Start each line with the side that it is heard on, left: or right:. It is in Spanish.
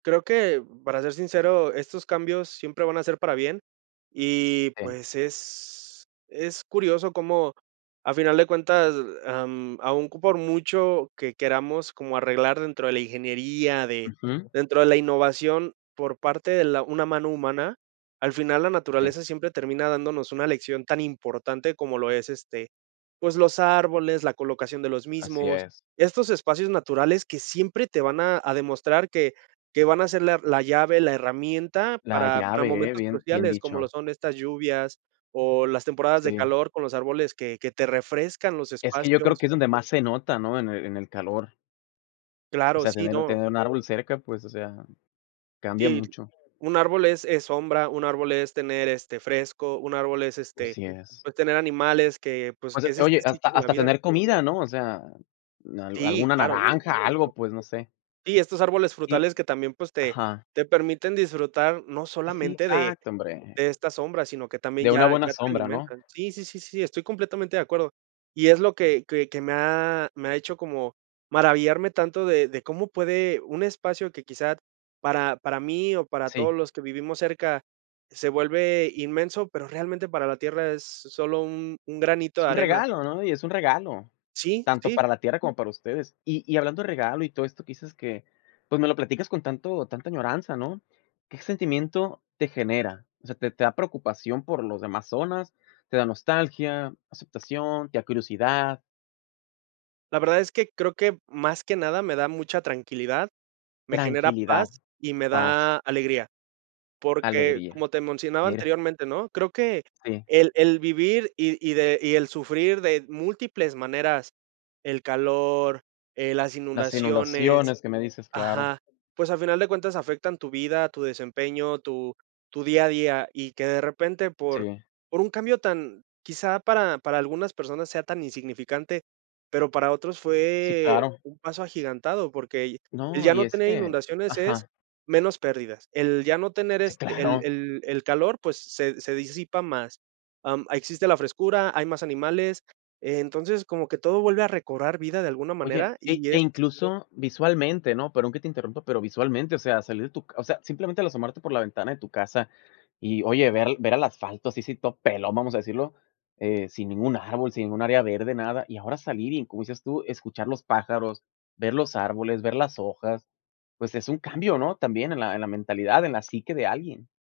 right: Creo que, para ser sincero, estos cambios siempre van a ser para bien y,
left: En
right: pues, es es curioso cómo, a final de cuentas, am, aún por mucho que queramos como arreglar dentro de la ingeniería, de
left: Ujú.
right: dentro de la innovación por parte de la una mano humana, al final la
left: Eh.
right: naturaleza siempre termina dándonos una lección tan importante como lo es, este, pues, los árboles, la colocación de los
left: Así
right: mismos.
left: es.
right: Estos espacios naturales que siempre te van a a demostrar que que van a ser la la llave, la herramienta
left: La
right: para para
left: llave, ¿eh?
right: momentos
left: Bien bien
right: cruciales, como lo
left: dicho.
right: son estas lluvias o las temporadas
left: Está
right: de
left: bien.
right: calor con los árboles que que te refrescan los
left: Es que yo creo
right: espacios.
left: que es donde más se nota, ¿no? En el en el calor. O
right: Claro,
left: sea,
right: sí,
left: tener
right: no.
left: tener un árbol cerca, pues, o sea, cambia
right: Sí,
left: mucho.
right: un árbol es es sombra. Un árbol es tener, este, fresco. Un árbol es, este,
left: Así es.
right: tener, pues, animales que, pues,
left: O
right: que
left: sea
right: es
left: oye,
right: este ciclo
left: hasta
right: de la
left: hasta
right: vida.
left: tener comida, ¿no? O sea, al
right: Sí,
left: alguna
right: claro, por
left: naranja,
right: supuesto.
left: algo, pues, no sé.
right: Sí, estos árboles
left: Sí.
right: frutales que también, pues, te
left: Ajá.
right: te permiten disfrutar no
left: Sí,
right: solamente de
left: exacto, hombre.
right: de esta sombra, sino que también
left: De una
right: ya
left: buena
right: ya te
left: sombra, ¿no?
right: alimentan. Sí, sí, sí, sí, estoy completamente de acuerdo. Y es lo que que que me ha me ha hecho como maravillarme tanto de de cómo puede un espacio, que quizá, para para mí o para todos
left: Sí.
right: los que vivimos cerca, se vuelve inmenso, pero realmente para la tierra es solo un un granito
left: Es
right: de
left: un
right: arena.
left: regalo, ¿no? Y es un regalo,
right: Sí,
left: tanto
right: sí.
left: para la tierra como para ustedes. Y y hablando de regalo y todo esto que dices que, pues me lo platicas con tanto tanta añoranza, ¿no? ¿Qué sentimiento te genera? O sea, ¿te te da preocupación por los demás zonas? ¿Te da nostalgia, aceptación, te da curiosidad?
right: La verdad es que creo que más que nada me da mucha tranquilidad, me genera
left: Tranquilidad,
right: paz y me
left: paz.
right: da alegría. Porque,
left: Alegría,
right: como te mencionaba
left: mira.
right: anteriormente, ¿no? Creo que
left: Sí.
right: el el vivir y y de y el sufrir de múltiples maneras, el calor, eh, las
left: Las
right: inundaciones
left: inundaciones que me dices, claro.
right: ajá. Pues, a final de cuentas, afectan tu vida, tu desempeño, tu tu día a día y que de repente, por
left: Sí.
right: por un cambio tan, quizá, para para algunas personas sea tan insignificante, pero para otros
left: Sí,
right: fue
left: claro.
right: un paso agigantado, porque el
left: No,
right: ya
left: y
right: no
left: es
right: tener
left: que
right: inundaciones es
left: ajá.
right: menos pérdidas. El ya no tener,
left: Sí
right: este, el
left: claro,
right: el el calor, pues, se se disipa más. Em, existe la frescura, hay más animales, entonces, como que todo vuelve a recobrar vida de alguna
left: Oye,
right: manera
left: e
right: y
left: e
right: es
left: incluso visualmente, ¿no? Perdón que te interrumpa, pero visualmente, o sea, salir de tu ca o sea, simplemente al asomarte por la ventana de tu casa. Y oye, ver ver al asfalto así así todo pelón, vamos a decirlo, eh, sin ningún árbol, sin ningún área verde, nada y ahora salir y, como dices tú, escuchar los pájaros, ver los árboles, ver las hojas, pues es un cambio, ¿no? También en la en la mentalidad, en la psique de alguien.